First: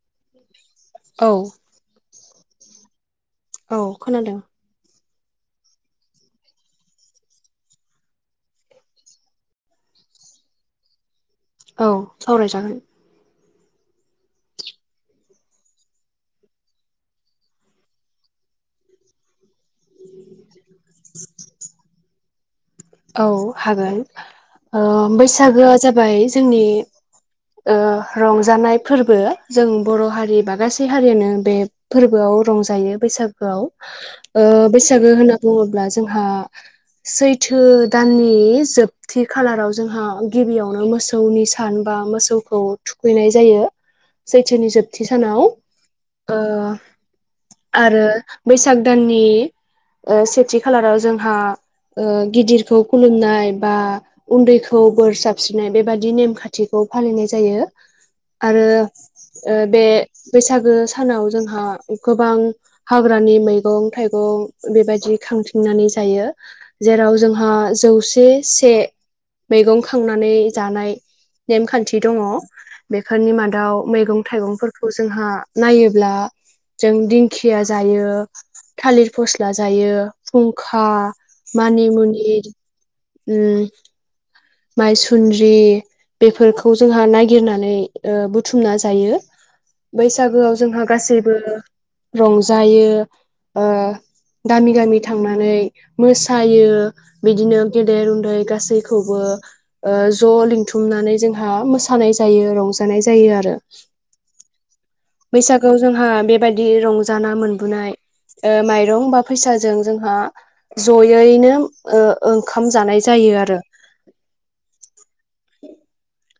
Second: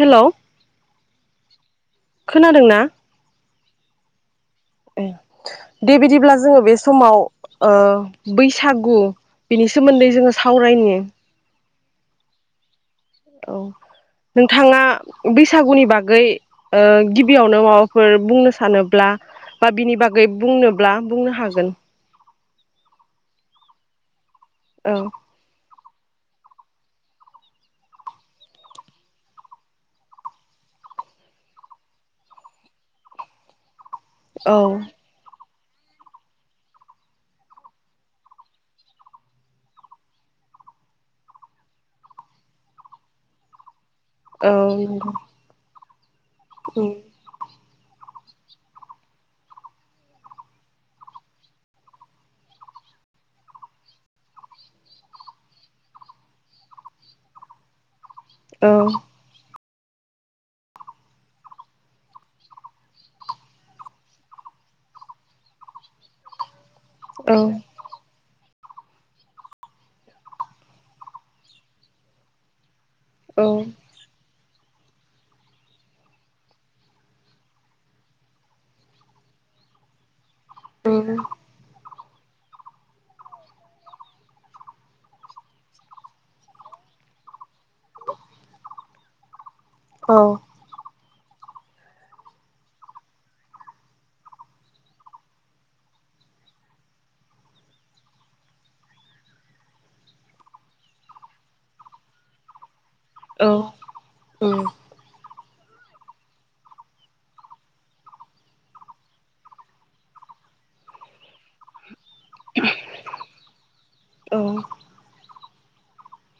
Hello औ खोनादों ना? औ खोनादों ए दे बिदिब्ला जोङो बे समाव ओ बैसागु बिनि सोमोन्दै जोङो सावरायनि औ सावरायजागोन औ नोंथाङा बैसागुनि बागै ओ गिबियावनो माबाफोर बुंनो सानोब्ला बा बिनि बागै बुंनोब्ला बुंनो हागोन औ हागोन ओ औ बैसागुआ जाब बाय जोंनि ओ रंजानाय फोरबो जों बर' हारि बा गासै हारियानो बे फोरबोआव रंजायो बैसागुआव ओ औ बैसागु होनो बुङोब्ला जोंहा सैथ थो दाननि जोबथि खालाराव जोंहा गिबियावनो मोसौनि सान बा मोसौखौ थुखैनाय जायो औ सैथोनि जोबथि नंगौ सानाव ओ उम आरो बैसाग दाननि ओ सेथि खालाराव जोंहा ओ गिदिरखौ खुलुमनाय बा उन्दैखौ बोर साबस्रिनाय बेबादि नेम खान्थिखौ फालिनाय जायो आरो औ ओ बे बैसागु सानाव जोंहा गोबां हाग्रानि मैगं थाइगं बेबायदि खांथिंनानै जायो जेरै औ जोंहा जौसे से मैगं खांनानै जानाय नेमखान्थि दङ' बेफोरनि औ मादाव मैगं थाइगंफोरखौ जोंहा नायोब्ला जों दिंखिया जायो थालिर फस्ला जायो फुंखा उम मानि मनि [unintelligible] ओम माइसुन्द्रि बेफोरखौ जोंहा नागिरनानै ओ बुथुमना जायो औ बैसागोआव जोंहा गासै बो रंजायो ओ गामि गामि थांनानै मोसायो बिदिनो गेदेर उन्दै गासैखौबो ओ ज लिंथुमनानै जोंहा मोसानाय जायो रंजा [unintelligible] जायो आरो उम बैसागु जोंहा बेबायदि रंजाना मोनबोनाय ओ माइरं बा फैसाजों जोंहा जयैनो ओ ओंखाम जानाय जायो आरो औ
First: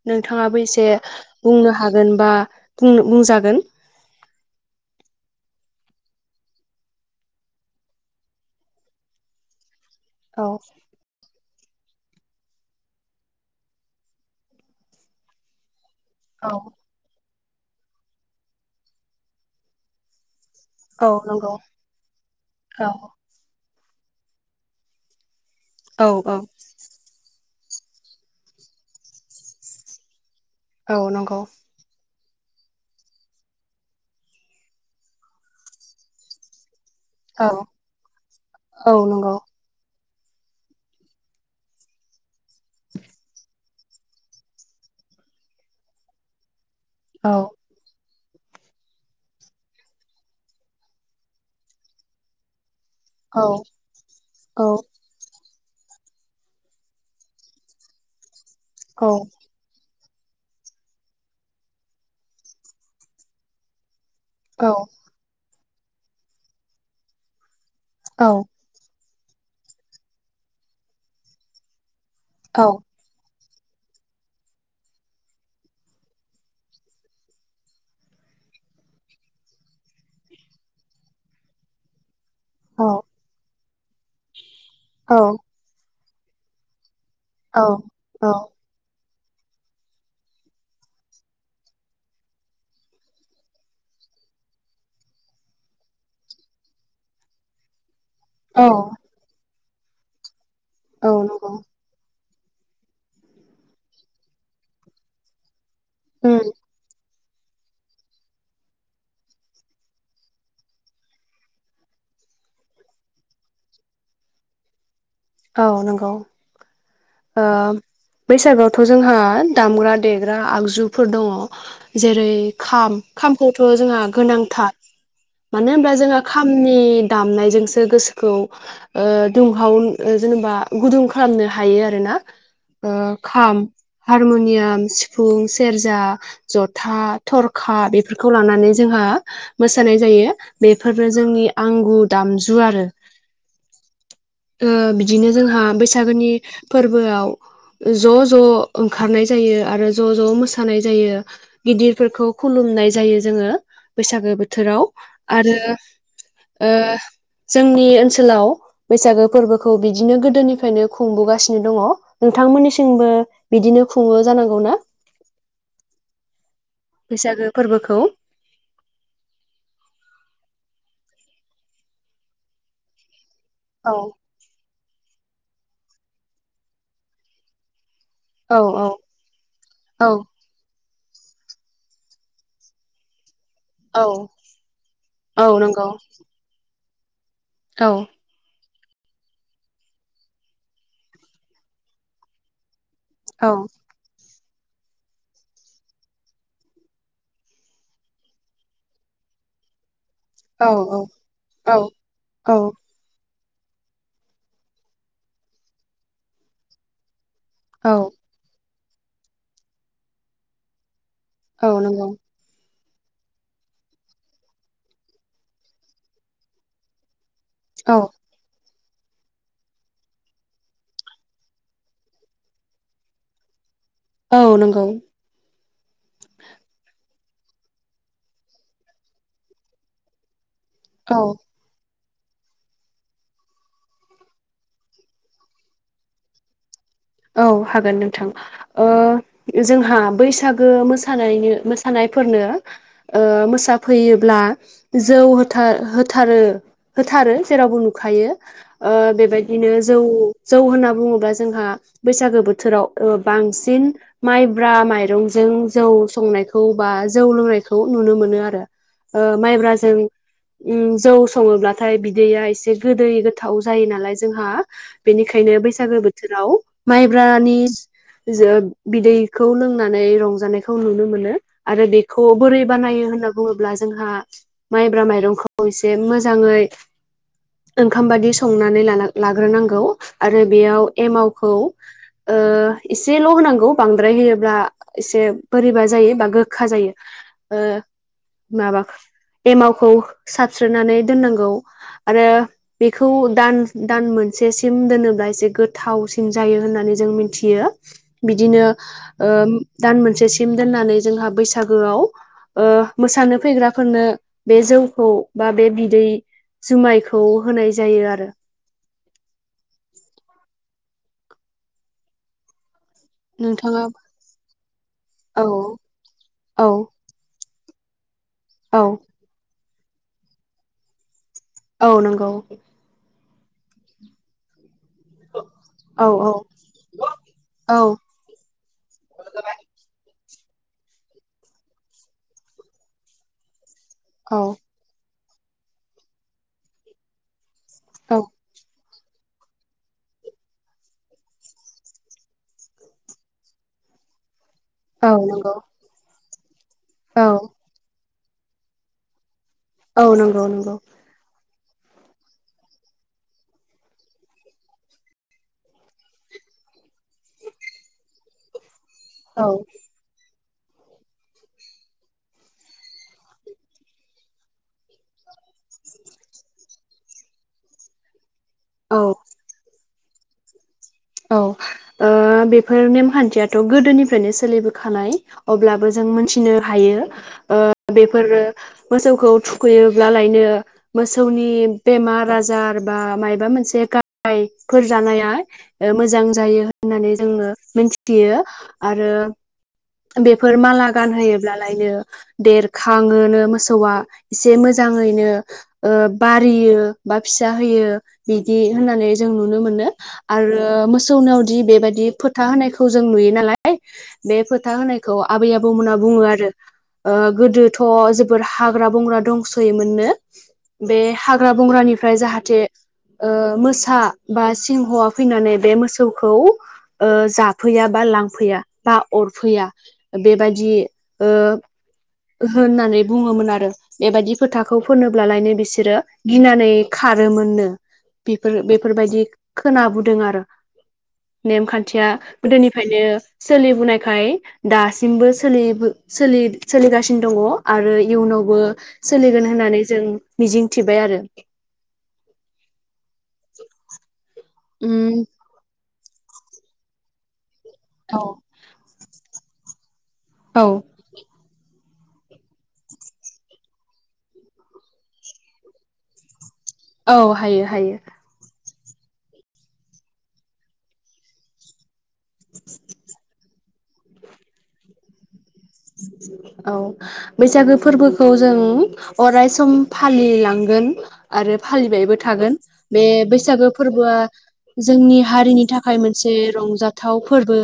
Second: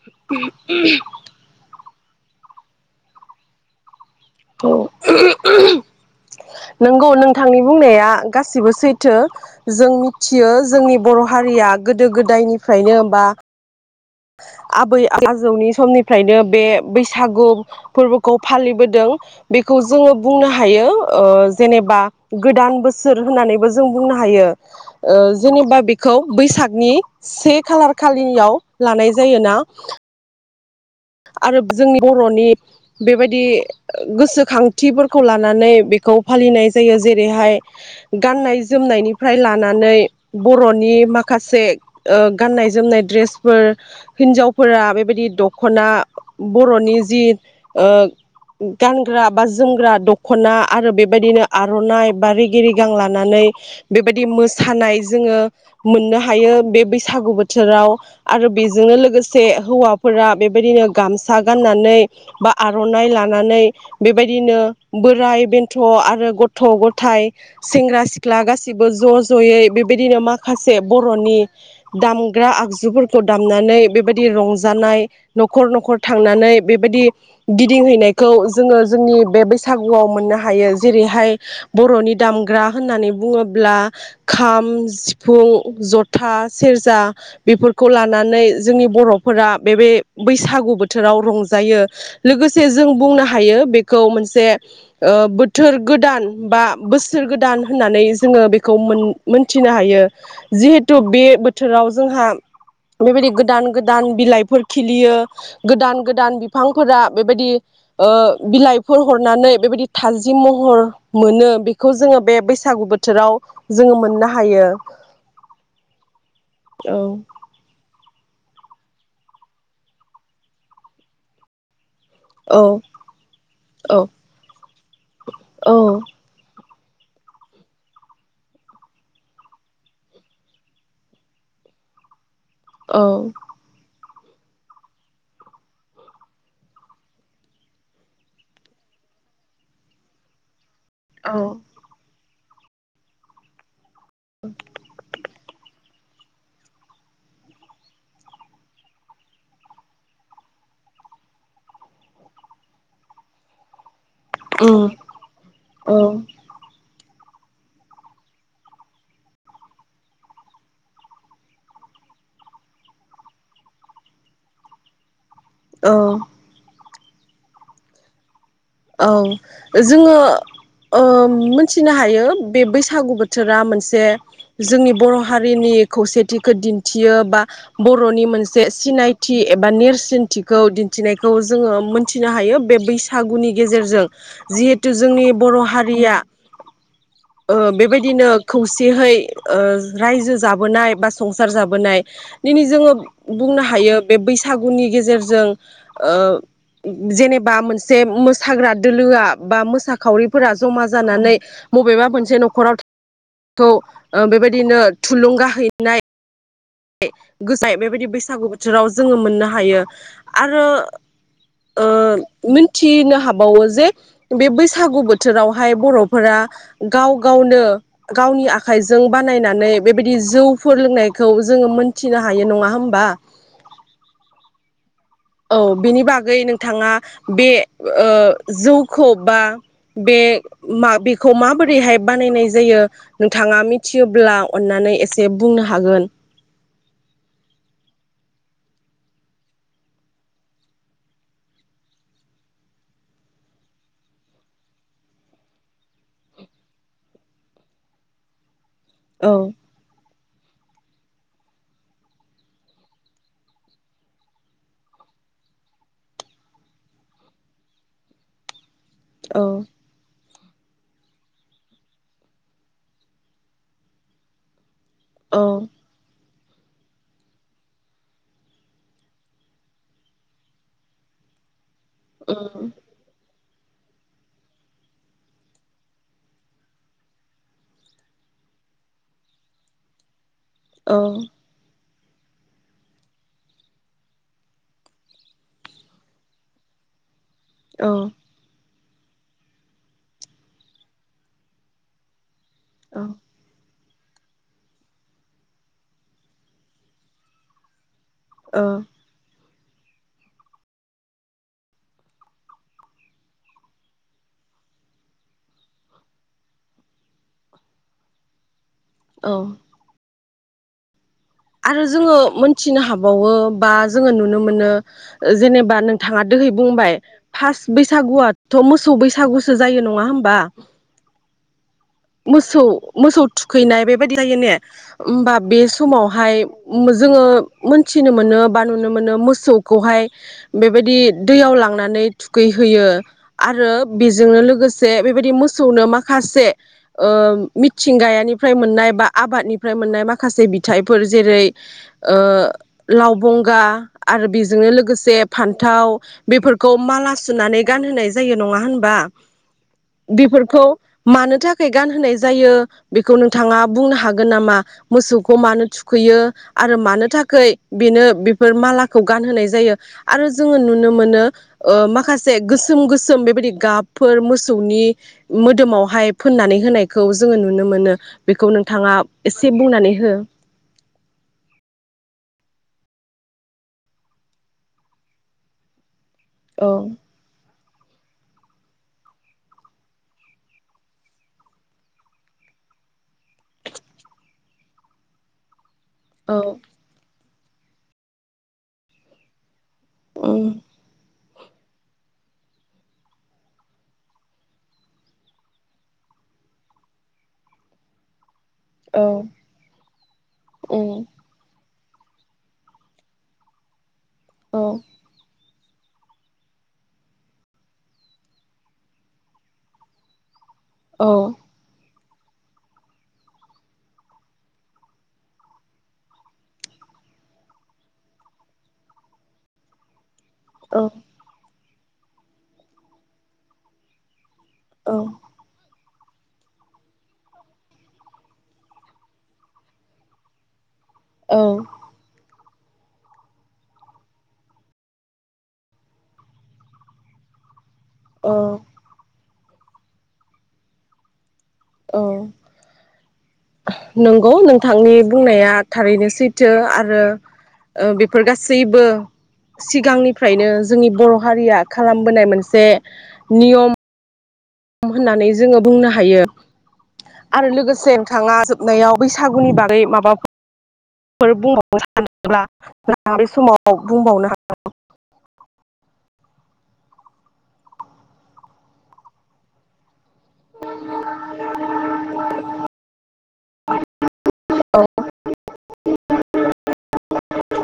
नोंथाङाबो एसे बुंनो हा हागोन बा बुंनो बुंजागोन औ नंगौ नोंथांनि बुंनाया गासिबो सैथो जों औ मिथियो जोंनि बर हारिया गोदो गोदायनिफ्रायनो बा आबै आजौनि समनि फ्रायनो औ बे बैसागु फोरबोखौ फालिबोदों बेखौ जोङो बुंनो हायो औ ओ नंगौ जेनेबा गोदान औ बोसोर होननानैबो जों बुंनो हायो ओ जेनेबा औ बेखौ औ बैसागनि से खालार खालिनियाव लानाय जायोना औ नंगौ आरो जोंनि बर'नि बेबायदि गोसोखांथिफोरखौ लानानै बेखौ फालिनाय जायो औ जेरैहाय गाननाय औ नंगौ जोमनायनिफ्राय लानानै बर'नि माखासे ओ गाननाय जोमनाय द्रेसफोर हिन्जावफोरा बेबायदि दख खना बर'नि जि ओ गानग्रा बा जोमग्रा दखना आरो बेबायदिनो आरनाइ बा रिगि रि गां लानानै बेबायदि मोसानाय जोङो मोननो हायो बे बैसागु बोथोराव आरो बेजोंनो लोगोसे हौवा फोरा बेबायदिनो गामसा गाननानै बा आरनाइ लानानै बेबायदिनो बोराय बेन थ'आरो गथ'-गथाय सेंग्रा सिख्ला गासिबो ज' जयै बेबायदिनो माखासे बर'नि दामग्रा आगजुफोरखौ दामनानै बेबायदि रंजानाय न'खर न'खर थांनानै बेबायदि गिदिंहैनायखौ जोङो जोंनि बे बैसागुआव मोननो हायो जेरैहाय बर'नि दामग्रा होननानै बुङोब्ला । खाम सिफुं जथ था सेरजा । बेफोरखौ लानानै जोंनि बर' फोरा बेबे बैसागु बोथोराव रंजायो लोगोसे जों बुंनो हायो बेखौ मोनसे ओ बोथोर गोदान बा बोसोर गोदान होननानै जो जोङो बेखौ मोन मोन थिनो हायो। जिहेथु औ बे नंगौ बोथोराव जोंहा बेबायदि गोदान गोदान बिलाइफोर खिलियो । गोदान गोदान उम बिफांफोरा बेबायदि ओ बिलाइफोर हरनानै बेबायदि थाजिम महर मोनो बेखौ जोंङो बे बैसागु बोथोराव जोंङो मोननो हायो । औ नंगौ ओ बैसागुआवथ जोंहा दामग्रा देग्रा आगजुफोर दंङ । जेरै औ खाम खामखौथ औ जोंहा गोनांथार मानो औ होनबा जोंहा खाम नि दामनायजोंसो गोसोखौ ओ दुंहाव ओ जेनेबा गुदुं खालामनो हायो आरोना। ओ खाम हारमुनियाम सिफुं सेरजा जथा थरखा बेफोरखौ लानानै जोंहा मोसानाय जायो । बेफोरनो जोंनि आंगु दामजु । जु आरो । [inaudible] ओ बिदिनो जोंहा बैसागोनि फोरबोआव ज ज ओंखारनाय जायो आरो ज' ज' मोसानाय जायो गिदिरफोरखौ खुलुमनाय जायो जोंङो। बैसागो औ बोथोराव आरो औ ओ जोंनि ओनसोलाव बैसागोफ फोरबोखौ बिदिनो गोदोनिफ्रायनो खुंबोगासिनो दंङ नोंथांमोननिसिंबो बिदिनो खुंङो जानांगौ ना? औ बैसागो फोरबोखौ औ जोंङो ओ मोनथिनो हायो बे बैसागु बोथ थोरा औ मोनसे जोंनि बर' हारिनि खौसेथिखौ दिन्थियो बा बरनि औ मोनसे औ सिनायथि एबा औ नेरसिोनथिखौ मिथिनायखौ जोंङो मोनथिनो हायो बे बैसागुनि ज गेजेरजों औ जिथु जोंनि औ बर नंगौ हारिया औ बेबायदिनो खौसे जहै रायजो जाबोनाय बा संसार जाबोनाय दिनै जोंङो औ बुंनो हायो बे बैस बैसागुनि गेजेरजों जेनेबा मोनसे हाग्रा दोलोआ बा मोसा खावरिफोरा औ जमा जानानै औ बबेबा मोनसे औ नखराव खौ बेबायदिनो थुलुंगा हैनाय [unintelligible] गोजाय औ बेबायदि बैसागु बोथोराव जोङो मोननो हायो। आरो औ नंगौ। न्थिनो हाबावो जे बे बैसागु बोथोरावहाय बर'फोरा गाव गावनो औ गावनि आ खाइजों बानायनानै बेबायदि जौफोर लोंनायखौ जोङो मोन्थिनो हायो नङा होमबा। औ नंगौ औ बेनि बागै नोंथाङा। बे ओ जौखौ बा बे मा औ बेखौ माबोरैहाय बानायनाय जायो नोंथाङा मिथियोब्ला अननानै एसे बुंनो हागोन। औ हागोन नोंथां। ओ जोंहा बैसागो मोसानायनि मोसानायफोरनो ओ मोसाफैयोब्ला जौ होथार होथारो होथारो जेरावबो नुखायो। ओ औ बेबायदिनो जौ जौ होन्ना बुङोब्ला जोंहा बैसागो बोथोराव बांसिन माइब्रा माइरंजों जौ संनायखौ बा जौ लोंनायखौ नुनो मोनो आरो। ओ औ माइब्राजों उम जौ सङोब्लाथाय बिदैया एसे गोदै गोथाव जायो नालाय जोंहा। औ बेनिखायनो बैसागो बो थोराव माइब्रानि जो बिदैखौ लोंनानै रंजानायखौ नुनो मोनो। आरो बेखौ बोरै उम बानायो होनो‌ बुङोब्ला जोंहा माइब्रा माइरंखौ एसे मोजाङै ओंखाम बादि संनानै लानां लाग्रोनांगौ। आरो बेयाव औ एमावखौ ओ एसेल' होनांगौ बांद्राय होयोब्ला एसे बोरैबा जायो बा गोखा जायो। ओ औ माबा एमावखौ साबस्रोनानै दोननांगौ। आरो औ बेखौ दान दान मोनसेसिम दोनोब्ला एसे गोथावसिन जायो होननानै जों मिन्थियो। बिदिनो ओ दान मोनसेसिम दोननानै जोंहा बैसागोआव ओ मोसानो फैग्राफोरनो बे जौखौ बा बे बिदै जुमायखौ होनाय जायो आरो। औ। आरो जोङो मोन्थिनो हा बावो बा नोंथाङा जोङो नुनो मोनो औ जेनेबा नोंथांआ दोहै औ बुंबाय। फास्ट बैसागुआ थ' औ मोसौ बैसागु सो जायो नङा होमबा। औ नंगौ मोसौ मोसौ थुखैनाय बेबायदि जायो ने? ओमबा बे समाव औ औ फाय उम जोङो औ मोनथिनो मोनो बा नुनो मोनो मोसौखौहाय बेबायदि दैयाव लांनानै थुखैहैयो आरो बेजोंनो औ लोगोसे बेबायदि मोसौनो माखासे ओ औ मिथिंगायानिफ्राय मोननाय बा आबादनिफ्राय मोननाय माखासे बिथाइ फोर जेरै ओ लावबंगा आरो बे जोंनो औ लोगोसे नंगौ फान्थाव बेफोर खौ माला औ सुनानै गानहोनाय जायो नङा होनबा? औ नंगौ बेफोरखौ नंगौ मानो था खाय गानहोनाय जायो बेखौ नोंथाङा बुंनो हागोन नामा मोसौखौ मानो थु खैयो आरो मानो थाखै बेनो बेफोर माला खौ औ गानहोनाय जायो आरो जोङो नुनो मोनो ओ माखासे गोसोम गोसोम बेबायदि गाबफोर मोसौनि मोदोमावहाय फोननानै होनायखौ जोङो नुनो मोनो। बेखौ नोंथाङा औ एसे बुंनानै हो। औ ओ बेफोर नेमखान्थियाथ' गोदोनिफ्रायनो सोलिबोखानाय अब्लाबो जों मोनथिनो औ हायो ओ बेफोरो मोसौखौ थुखैयोब्लालायनो मोसौनि बेमार आजार बा मायबा मोनसे गाहायफोर जानाया ओ मोजां औ जायो होननानै जोङो मिथियो आरो उम बेफोर माला गानहोयो ब्लालायनो देरखाङोनो मोसौआ एसे मोजाङैनो ओ बारियो बा फिसा होयो। बिदि औ होननानै जों नुनो मोनो आरो उम मोसौनावदि बेबा दि फोथा होनायखौ जों नुयो नालाय बे औ फोथा होनायखौ आबै आब बौमोना बुङो आरो ओ गोदोथ' जोबोर हाग्रा बंग्रा दंसोयोमोननो। बे औ हाग्रा बंग्रानि फ्राय जाहाथे ओ मोसा बा सिंहआ फैनानै बे मोसौखौ ओ जाफैया बा लांफैया बा अर फैया बेबायदि औ ओ होननानै बुङोमोन आरो बेबादि फोथाखौ फोनोब्लालायनो बिसोरो गिनानै खारोमोननो बिफोर बेफोरबायदि खोनाबोदों आरो। औ नेमखान्थिया गोदोनिफायनो सोलिबुनाय फाय दासिमबो सोलि बो सोलि सोलिगासिनो दङ। आरो औ इयुनावबो सोलिगोन होननानै जों मिजिं थिबाय आरो । औ नंगौ नों थांनि उम बुंनाया था थारैनो सैथो आरो ओ औ बिफोर गासैबो सिगांनि फ्रायनो औ जोंनि बर हारिया खालामबोनाय मोनसे नियम होननानै जोङो बुंनो हायो। औ आरो हायो लोगोसे हायो नोथाङा जोब नैयाव बैसागुनि बागै माबाफो फोर बुंबावनो सा सा नोब्ला ना बे समाव आव बुंबावनो हा [unintelligible] औ बैसागो फोरबोखौ जों अराय सम फालिलांगोन आरो फालिबायबो थागोन बे बैसागो फोरबोआ हागोन जोंनि हारिनि थाखाय मोनसे रंजाथाव फोरबो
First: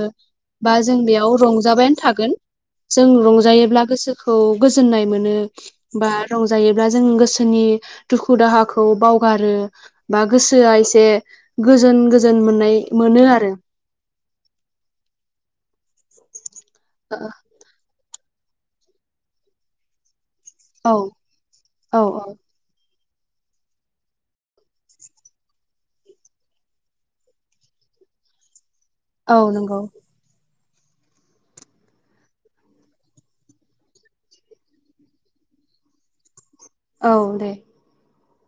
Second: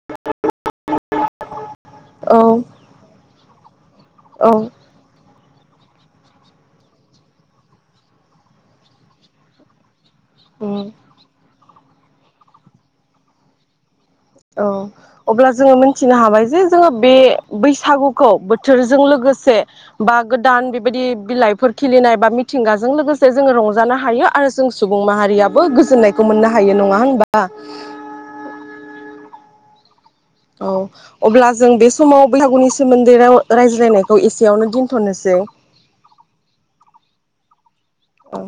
बा जों बेयाव रंजाबायान औ । जों रंजायोब्ला गोसोखौ गोजोननाय मोनो बा रंजायोब्ला जों गोसोनि दुखु दाहाखौ बावगारो बा गोसोआ उम एसे गोजोन गोजोन मोननाय मोनो आरो । औ अब्ला जोङो मिथिनो हाबाय जे जोङो बे औ बैसागु खौ बोथोरजों लोगोसे बा गोदान बेबायदि बिलाइफोर औ खिलिनाय बा औ मिथिंगाजों लोगो से जोङो रंजानो हायो आरो जों सुबुं माहारियाबो गोजोननायखौ मोननो हायो नङा होनबा? औ नंगौ । औ अब्ला जों बे समाव बैसागुनि सोमोन्दै राव रायज्लायनायखौ एसेयावनो दोनथ'नोसै । औ दे औ